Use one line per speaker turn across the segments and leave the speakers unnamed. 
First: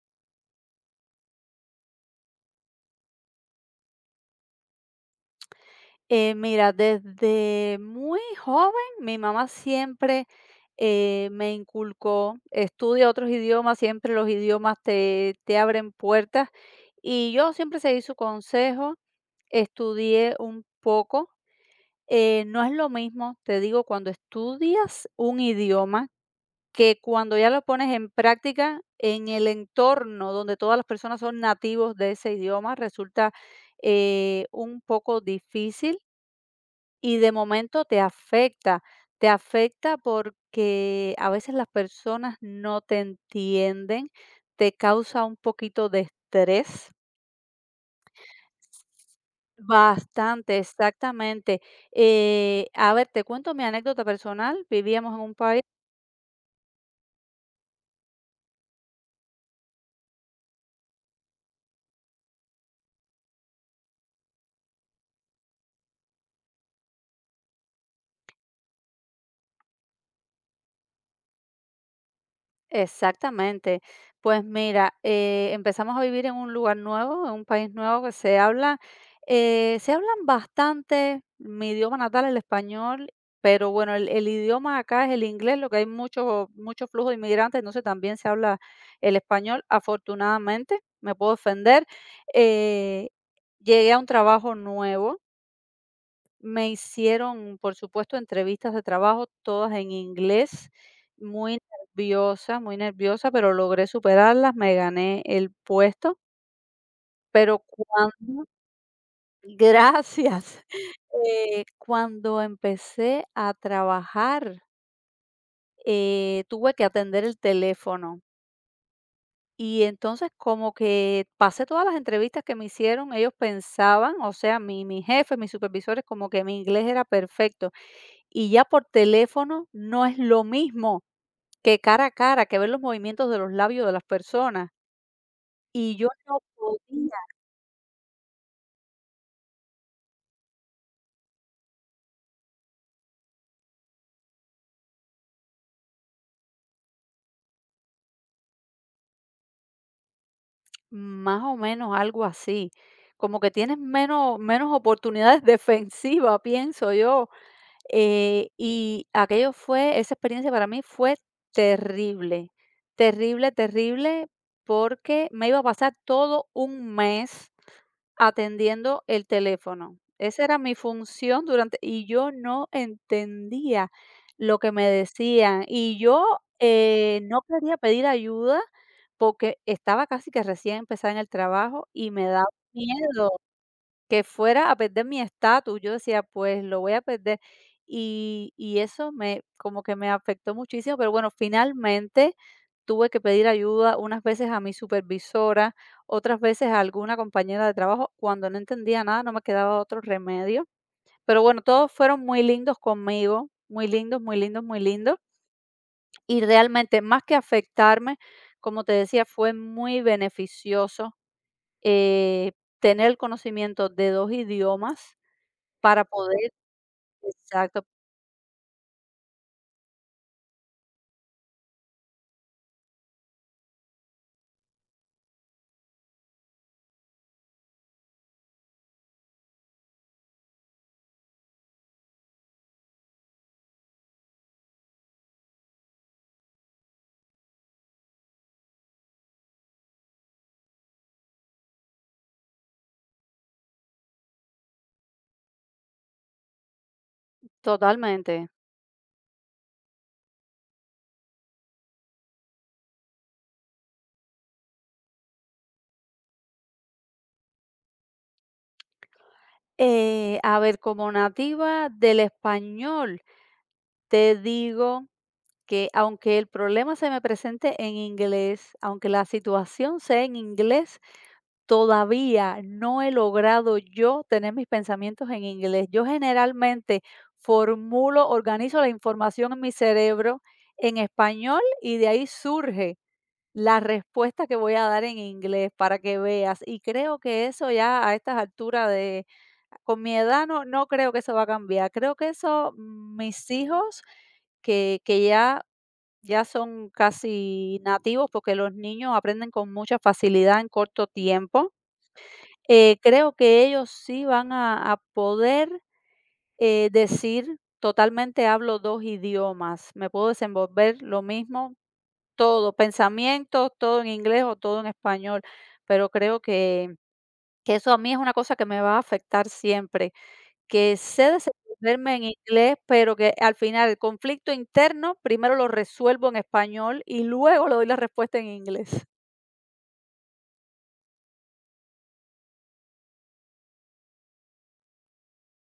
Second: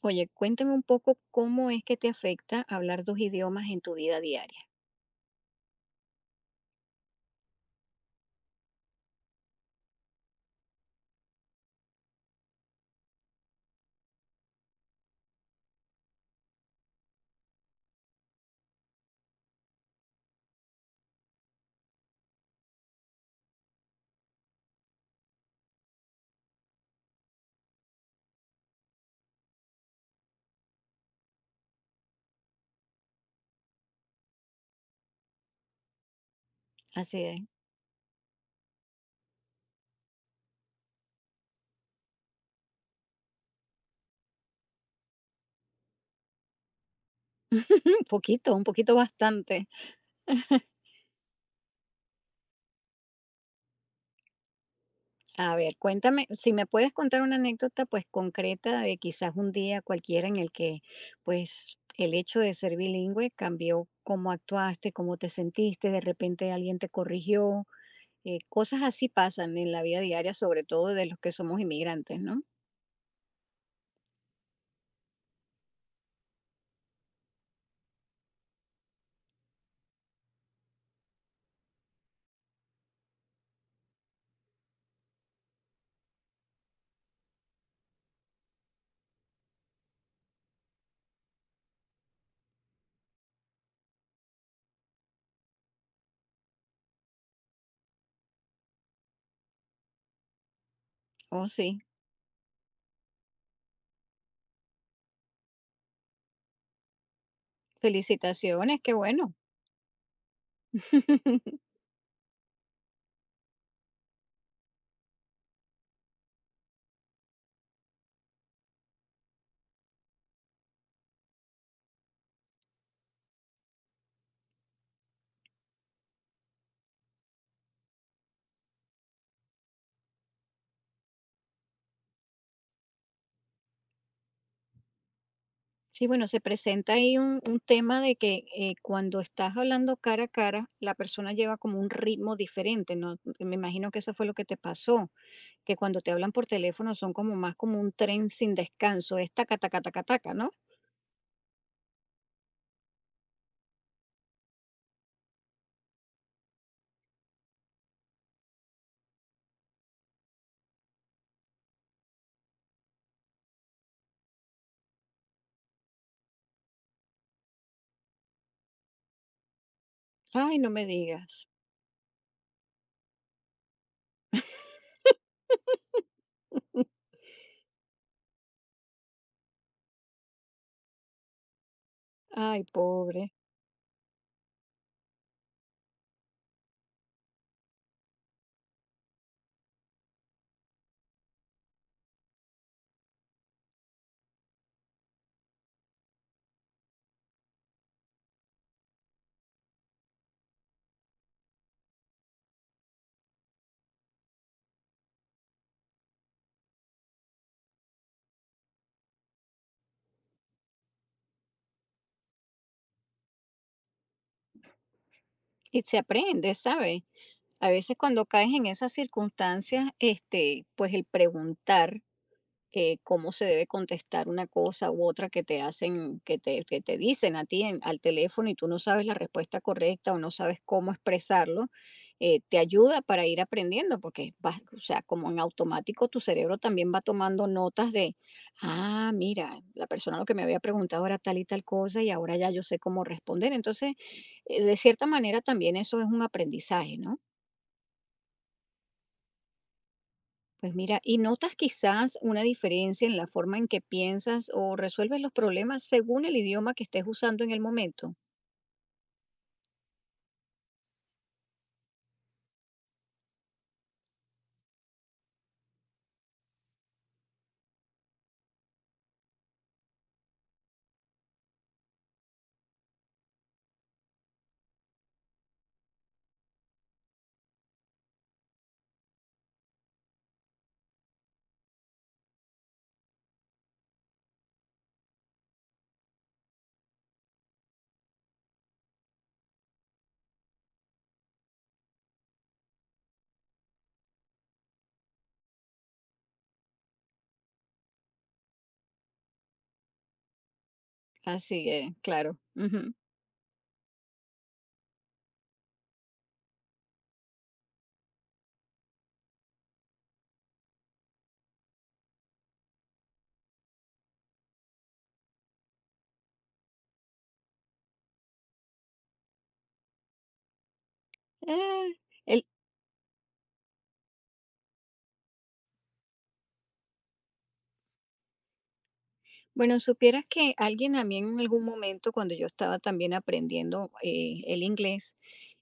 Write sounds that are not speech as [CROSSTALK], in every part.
Oye, cuéntame un poco cómo es que te afecta hablar 2 idiomas en tu vida diaria.
Mira, desde muy joven mi mamá siempre me inculcó, estudia otros idiomas, siempre los idiomas te abren puertas y yo siempre seguí su consejo, estudié un poco. No es lo mismo, te digo, cuando estudias un idioma que cuando ya lo pones en práctica en el entorno donde todas las personas son nativos de ese idioma, resulta un poco difícil y de
Hace
momento te afecta porque a veces las personas no te entienden, te causa un poquito de estrés.
un poquito bastante.
Bastante, exactamente. A ver, te cuento mi anécdota personal. Vivíamos en un
A
país.
ver, cuéntame, si me puedes contar una anécdota, pues, concreta de quizás un día cualquiera en el que, pues, el hecho de ser bilingüe cambió cómo actuaste, cómo te sentiste, de repente alguien te corrigió, cosas así pasan en la vida diaria, sobre todo de los que somos inmigrantes, ¿no?
Exactamente. Pues mira, empezamos a vivir en un lugar nuevo, en un país nuevo que se habla, se hablan bastante mi idioma natal, el español, pero bueno, el idioma acá es el inglés, lo que hay mucho, mucho flujo de inmigrantes, entonces también se habla el español, afortunadamente, me puedo defender. Eh, Llegué a un trabajo nuevo, me hicieron, por supuesto, entrevistas de trabajo, todas en inglés,
Oh,
muy
sí,
muy nerviosa, pero logré superarlas, me gané el puesto, pero cuando
felicitaciones, qué bueno.
gracias. [LAUGHS]
[LAUGHS]
Cuando empecé a trabajar, tuve que atender el teléfono. Y entonces como que pasé todas las entrevistas que me hicieron, ellos pensaban, o sea, mi jefe, mis supervisores, como que mi inglés era perfecto. Y ya por teléfono no es lo mismo que cara a cara, que ver los movimientos de los labios de las personas. Y
Sí,
yo
bueno,
no
se presenta
podía,
ahí un tema de que cuando estás hablando cara a cara, la persona lleva como un ritmo diferente, ¿no? Me imagino que eso fue lo que te pasó, que cuando te hablan por teléfono son como más como un tren sin descanso, es taca, taca, taca, taca, ¿no?
más o menos algo así. Como que tienes menos, menos oportunidades [LAUGHS] defensivas, pienso yo. Y aquello fue esa experiencia para mí fue terrible, terrible, terrible, porque me iba a pasar todo un mes atendiendo el teléfono. Esa
Ay,
era
no
mi
me
función
digas.
durante y yo no entendía lo que me decían y yo,
[LAUGHS]
no quería pedir ayuda porque estaba casi que recién empezada en el trabajo y me daba
Ay,
miedo
pobre.
que fuera a perder mi estatus. Yo decía, pues lo voy a perder. Y eso me como que me afectó muchísimo, pero bueno, finalmente tuve que pedir ayuda unas veces a mi supervisora, otras veces a alguna compañera de trabajo. Cuando no entendía nada, no me quedaba otro remedio. Pero bueno, todos fueron muy lindos conmigo, muy lindos, muy lindos, muy lindos. Y realmente, más que afectarme, como te decía, fue muy beneficioso eh, tener el conocimiento de dos idiomas
Y se
para poder,
aprende, ¿sabes? A
exacto,
veces cuando caes en esas circunstancias, este, pues el preguntar cómo se debe contestar una cosa u otra que te hacen, que te dicen a ti al teléfono y tú no sabes la respuesta correcta o no sabes cómo expresarlo, te ayuda para ir aprendiendo, porque vas, o sea, como en automático tu cerebro también va tomando notas de, ah, mira, la persona lo que me había preguntado era tal y tal cosa y ahora ya yo sé cómo responder. Entonces, de cierta manera también eso es un aprendizaje, ¿no?
totalmente.
Pues mira, ¿y notas quizás una diferencia en la forma en que piensas o resuelves los problemas según el idioma que estés usando en el momento?
A ver, como nativa del español, te digo que aunque el problema se me presente en inglés, aunque la situación sea en inglés, todavía no he logrado yo tener mis pensamientos en inglés. Yo generalmente formulo, organizo la información en mi cerebro en español y de ahí surge la respuesta que voy a dar en inglés para que veas, y creo que eso ya a estas alturas de con mi edad no creo que eso va a cambiar. Creo que eso, mis hijos que ya ya son casi nativos, porque los niños aprenden con mucha facilidad en corto
Así
tiempo,
es, claro. Ujú.
creo que ellos sí van a poder, decir totalmente hablo 2 idiomas, me puedo desenvolver lo mismo todo, pensamientos, todo en inglés o todo en español, pero creo que eso a mí es una cosa que me va a afectar siempre, que sé
Eh,
desenvolverme en
el-
inglés, pero que al final el conflicto interno primero lo resuelvo en español y luego le doy la respuesta en inglés. [LAUGHS]
bueno, supieras que alguien a mí en algún momento, cuando yo estaba también aprendiendo el inglés,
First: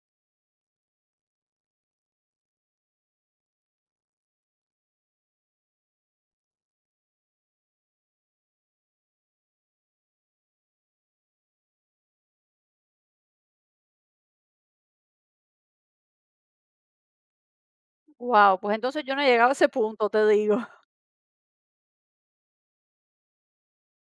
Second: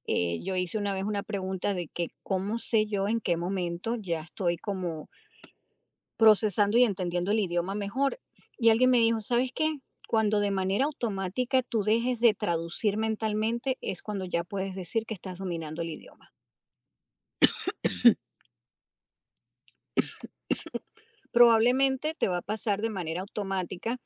yo hice una vez una pregunta de que cómo sé yo en qué momento ya estoy como procesando y entendiendo el idioma mejor. Y alguien me dijo, ¿sabes qué? Cuando de manera automática tú dejes de traducir mentalmente es cuando ya puedes decir que estás dominando el idioma. [CLEARS THROAT]
Wow, pues entonces yo no he llegado a ese punto, te digo. [LAUGHS]
Probablemente te va a pasar de manera automática,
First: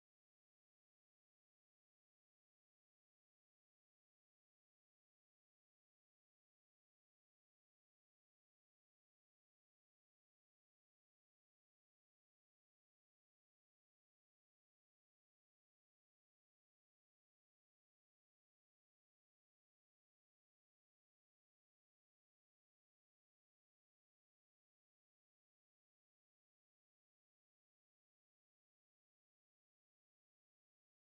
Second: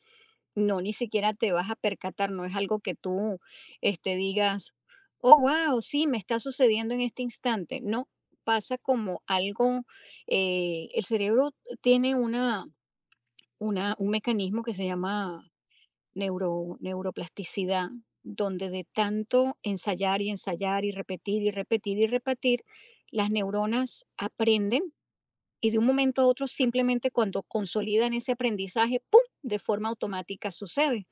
no ni siquiera te vas a percatar, no es algo que tú este, digas, oh, wow, sí, me está sucediendo en este instante. No, pasa como algo, el cerebro tiene un mecanismo que se llama neuroplasticidad, donde de tanto ensayar y ensayar y repetir y repetir y repetir, las neuronas aprenden y de un momento a otro simplemente cuando consolidan ese aprendizaje, ¡pum!, de forma automática sucede.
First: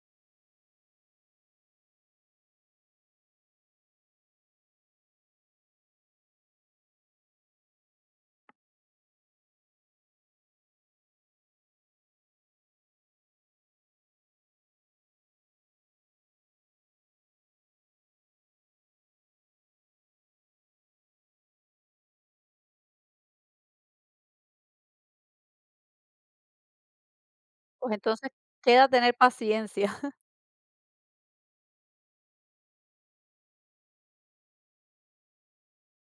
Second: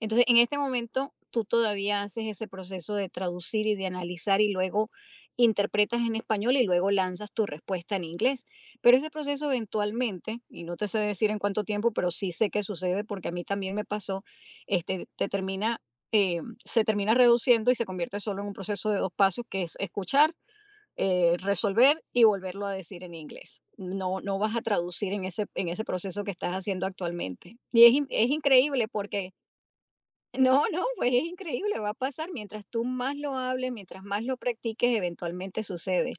Entonces, en este momento, tú todavía haces ese proceso de traducir y de analizar y luego interpretas en español y luego lanzas tu respuesta en inglés. Pero ese proceso eventualmente, y no te sé decir en cuánto tiempo, pero sí sé que sucede porque a mí también me pasó, este, te termina, se termina reduciendo y se convierte solo en un proceso de dos pasos que es escuchar, resolver y volverlo a decir en inglés. No, no vas a traducir en en ese proceso que estás haciendo actualmente. Y
Pues
es
entonces
increíble
queda tener
porque
paciencia.
no, no, pues es increíble, va a pasar. Mientras tú más lo hables, mientras más lo practiques, eventualmente sucede.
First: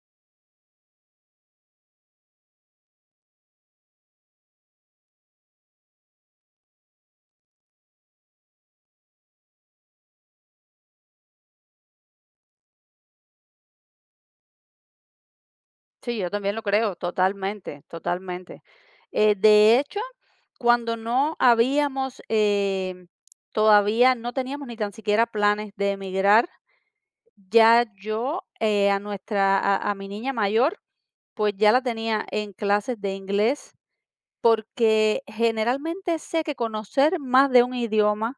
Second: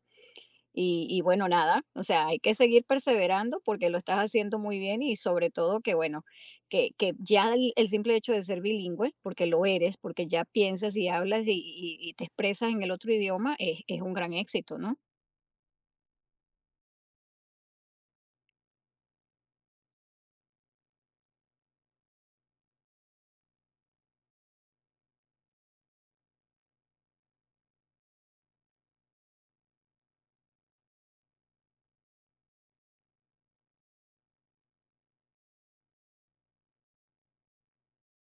Y bueno, nada, o sea, hay que seguir perseverando porque lo estás haciendo muy bien y sobre todo que, bueno, que ya el simple hecho de ser bilingüe, porque lo eres, porque ya piensas y hablas y te expresas en el otro idioma, es un gran éxito, ¿no?
Sí, yo también lo creo, totalmente, totalmente. De hecho, cuando no habíamos, todavía no teníamos ni tan siquiera planes de emigrar, ya yo, a nuestra, a mi niña mayor, pues ya la tenía en clases de inglés, porque generalmente sé que conocer más de un idioma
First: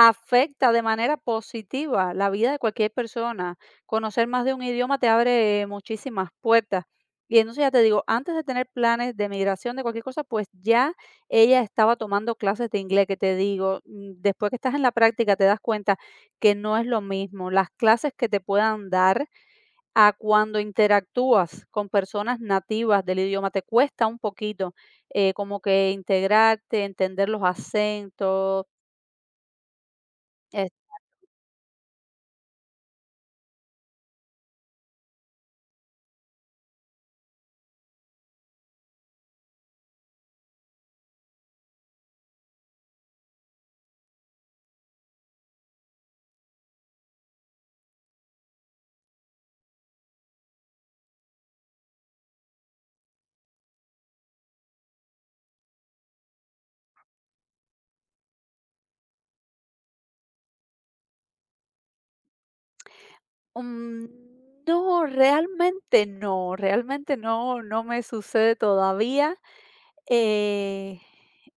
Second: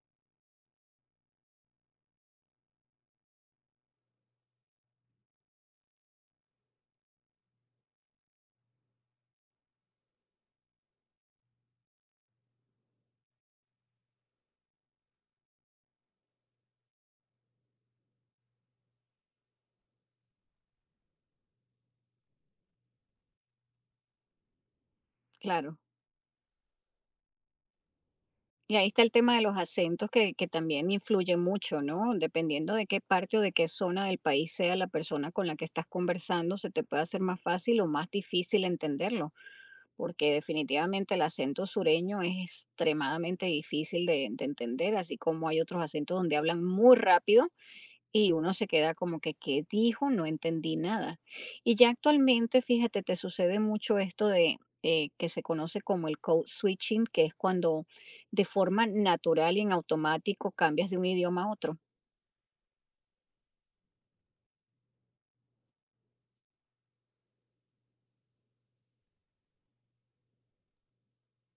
afecta de manera positiva la vida de cualquier persona. Conocer más de un idioma te abre muchísimas puertas. Y entonces ya te digo, antes de tener planes de migración, de cualquier cosa, pues ya ella estaba tomando clases de inglés, que te digo, después que estás en la práctica te das cuenta que no es lo mismo las clases que te puedan dar a cuando interactúas con personas nativas del idioma. Te cuesta un poquito como
Claro.
que integrarte, entender los acentos.
Y ahí está el tema de los acentos que también influye mucho, ¿no? Dependiendo de qué parte o de qué zona del país sea la persona con la que estás conversando, se te puede hacer más fácil o más difícil entenderlo, porque definitivamente el acento sureño es extremadamente difícil de entender, así como hay otros acentos donde hablan muy rápido y uno se queda como que, ¿qué dijo? No entendí nada. Y ya actualmente, fíjate, te sucede mucho esto de que se conoce como el code switching, que es cuando de forma natural y en automático cambias de un idioma a otro.
Mm, no, realmente no, realmente no, no me sucede todavía. Eh,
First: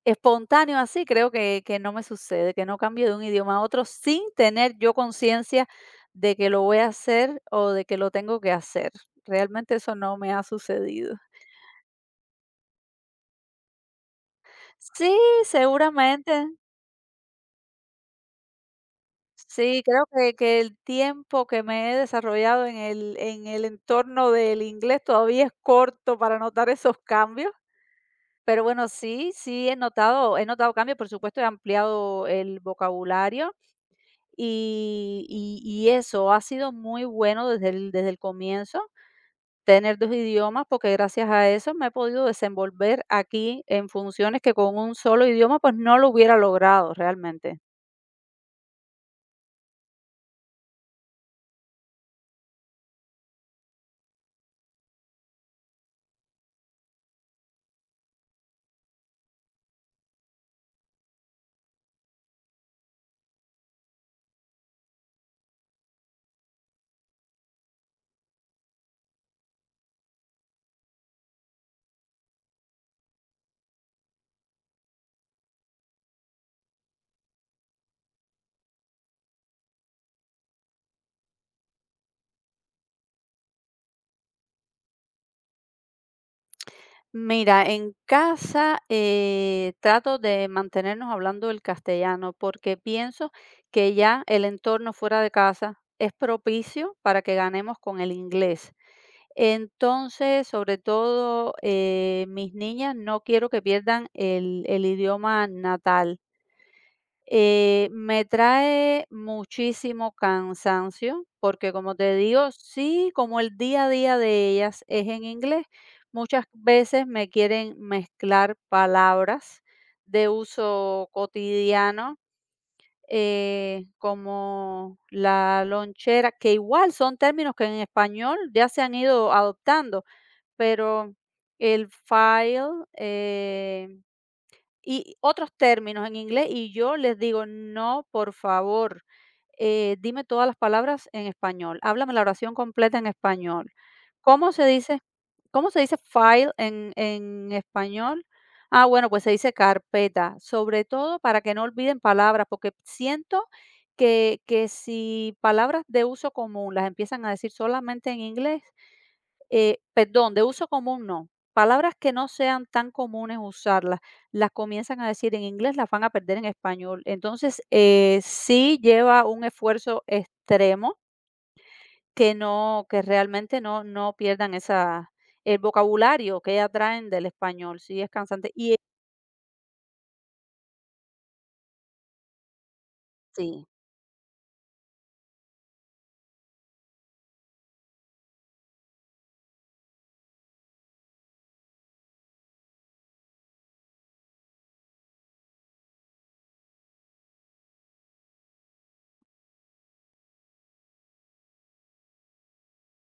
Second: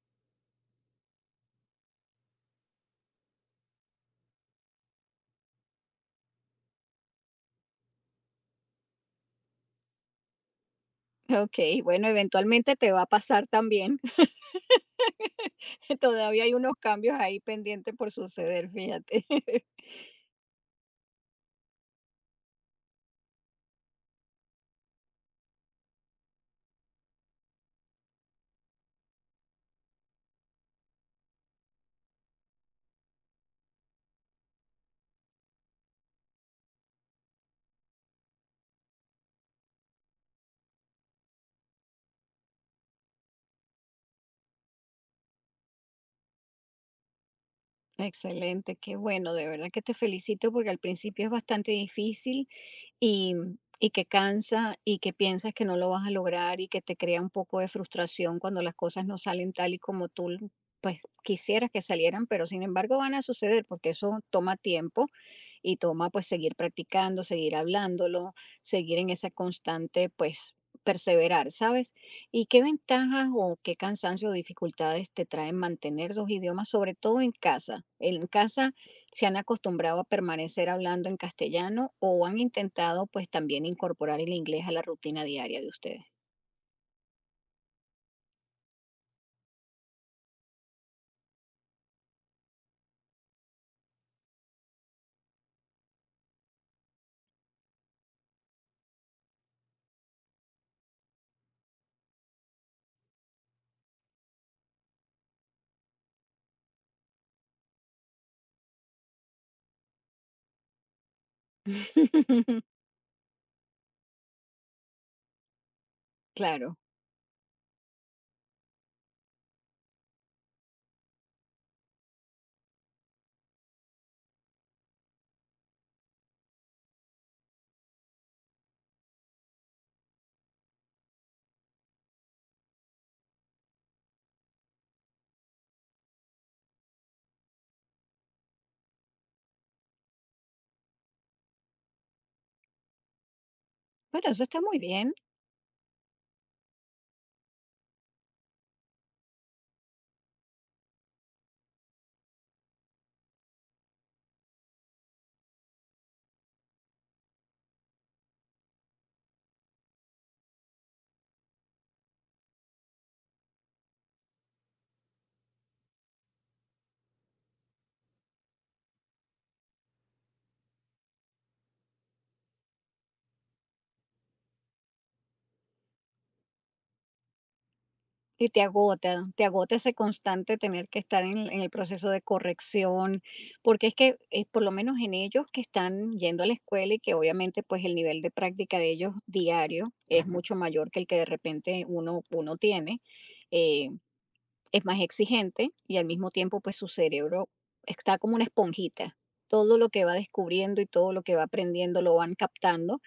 Espontáneo así, creo que, no me sucede, que no cambio de un idioma a otro sin tener yo conciencia de que lo voy a hacer o de que lo tengo que hacer. Realmente eso no me ha sucedido.
[LAUGHS] Ok, bueno, eventualmente te va a pasar también.
Sí,
[LAUGHS] Todavía
seguramente.
hay unos cambios ahí pendientes por suceder, fíjate. [LAUGHS]
Sí, creo que, el tiempo que me he desarrollado en en el entorno del inglés todavía es corto para notar esos cambios. Pero bueno, sí, sí he notado cambios, por supuesto, he ampliado el vocabulario y eso ha sido muy bueno desde el comienzo, tener 2 idiomas, porque gracias a eso me he podido desenvolver aquí en funciones que con un solo idioma, pues, no lo hubiera logrado realmente.
Excelente, qué bueno, de verdad que te felicito porque al principio es bastante difícil y, y que cansa y que piensas que no lo vas a lograr y que te crea un poco de frustración cuando las cosas no salen tal y como tú pues quisieras que salieran, pero sin embargo van a suceder porque eso toma tiempo y toma pues seguir practicando, seguir hablándolo, seguir en esa constante pues perseverar, ¿sabes? ¿Y qué ventajas o qué cansancio o dificultades te traen mantener dos idiomas, sobre todo en casa? En casa se han acostumbrado a permanecer hablando en castellano o han intentado pues también incorporar el inglés a la rutina diaria de ustedes.
Mira, en casa, trato de mantenernos hablando el castellano porque pienso que ya el entorno fuera de casa es propicio para que ganemos con el inglés. Entonces, sobre todo, mis niñas no quiero que pierdan el idioma natal. Me trae muchísimo cansancio, porque como te digo,
[LAUGHS]
sí, como el día a día de ellas es en inglés, muchas
Claro,
veces me quieren mezclar palabras de uso cotidiano, como la lonchera, que igual son términos que en español ya se han ido adoptando, pero el file, eh, y otros términos en inglés, y yo les digo: "No, por favor, dime todas las palabras en español, háblame la oración completa en español".
pero eso
¿Cómo
está
se
muy
dice
bien.
file en español? Ah, bueno, pues se dice carpeta, sobre todo para que no olviden palabras, porque siento que si palabras de uso común las empiezan a decir solamente en inglés, perdón, de uso común no. Palabras que no sean tan comunes usarlas, las comienzan a decir en inglés, las van a perder en español. Entonces, sí lleva un esfuerzo extremo que no, que realmente no, no pierdan esa, el vocabulario que ya traen del español. Sí es
Y
cansante. Y
te agota ese constante tener que estar en el proceso de corrección,
sí.
porque es que por lo menos en ellos que están yendo a la escuela y que obviamente pues el nivel de práctica de ellos diario es Ujú, mucho mayor que el que de repente uno tiene, eh, es más exigente y al mismo tiempo pues su cerebro está como una esponjita. Todo lo que va descubriendo y todo lo que va aprendiendo lo van captando.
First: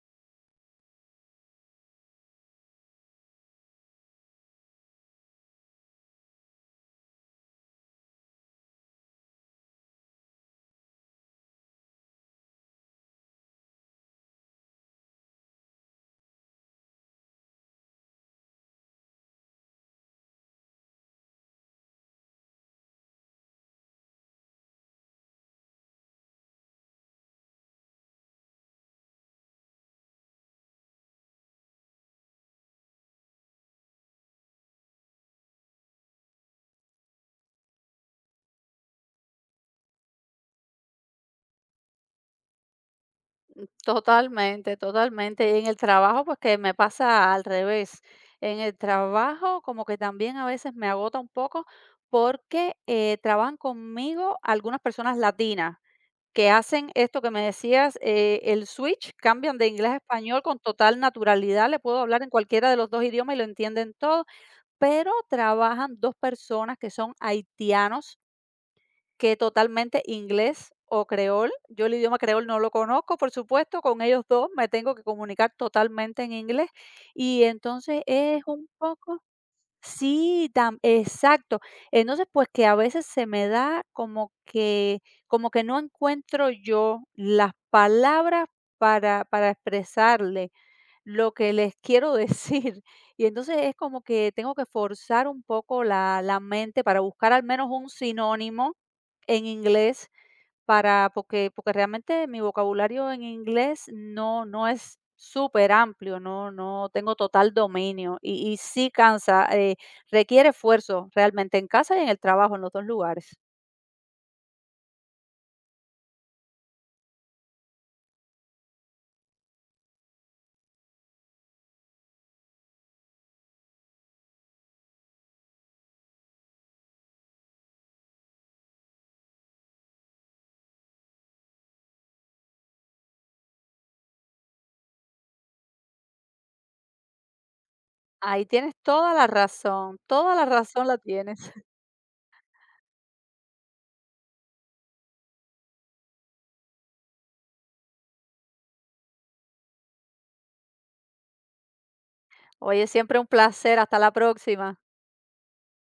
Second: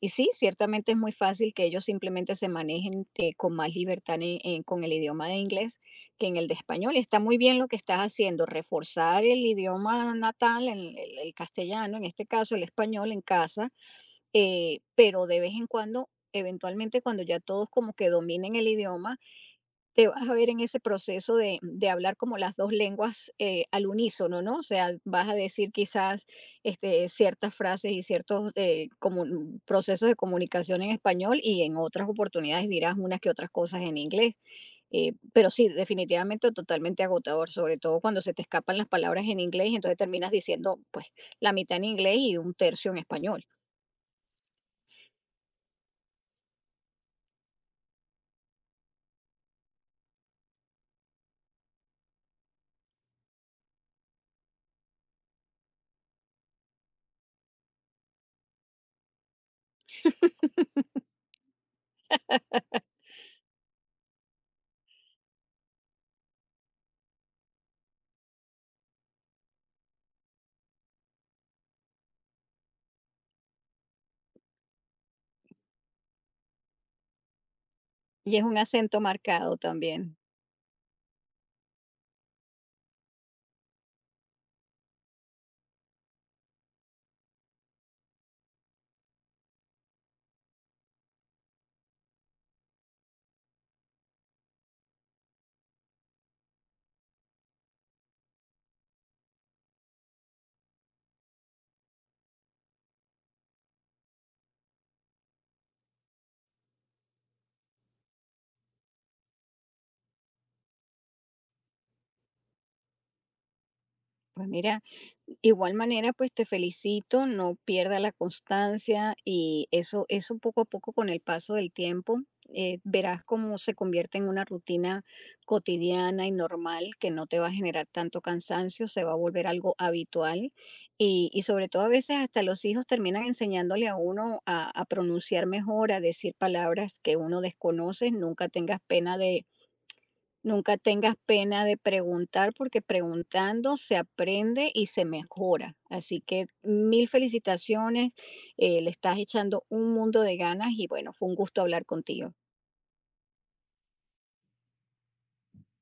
Y sí, ciertamente es muy fácil que ellos simplemente se manejen con más libertad con el idioma de inglés que en el de español. Y está muy bien lo que estás haciendo, reforzar el idioma natal, el castellano, en este caso el español en casa, pero de vez en cuando, eventualmente cuando ya todos como que dominen el idioma, te vas a ver en ese proceso de hablar como las dos lenguas al unísono, ¿no? O sea, vas a decir quizás este, ciertas frases y ciertos procesos de comunicación en español y en otras oportunidades dirás unas que otras cosas en inglés. Pero sí, definitivamente totalmente agotador, sobre todo cuando se te escapan las palabras en inglés y entonces terminas diciendo pues la mitad en inglés y un tercio en español.
Totalmente, totalmente. Y en el trabajo, pues que me pasa al revés. En el trabajo, como que también a veces me agota un poco porque trabajan conmigo algunas personas latinas que hacen esto que me decías, el switch, cambian de inglés a español con total naturalidad. Le puedo hablar en cualquiera de los dos idiomas y lo entienden todo, pero trabajan dos personas que son haitianos que totalmente inglés o creol. Yo el idioma creol no lo conozco, por supuesto, con ellos 2 me tengo que comunicar totalmente en inglés, y entonces
Y es
es
un
un
acento
poco,
marcado también.
sí, tam exacto. Entonces, pues, que a veces se me da como que no encuentro yo las palabras para expresarle lo que les quiero decir. [LAUGHS] Y entonces es como que tengo que forzar un poco la mente para buscar al menos un sinónimo en inglés para, porque, porque realmente mi vocabulario en inglés no, no es súper amplio, no, no tengo total dominio y sí cansa, requiere esfuerzo realmente en casa y en el trabajo, en los dos lugares.
Pues mira, igual manera, pues te felicito, no pierda la constancia y eso poco a poco con el paso del tiempo, verás cómo se convierte en una rutina cotidiana y normal que no te va a generar tanto cansancio, se va a volver algo habitual y sobre todo a veces hasta los hijos terminan enseñándole a uno a pronunciar mejor, a decir palabras que uno desconoce,
Ahí
nunca
tienes
tengas pena de
toda la
Nunca
razón la
tengas
tienes.
pena
[LAUGHS]
de preguntar, porque preguntando se aprende y se mejora. Así que mil felicitaciones, le estás echando un mundo de ganas y bueno, fue un gusto hablar contigo.
Oye, siempre un placer, hasta la próxima.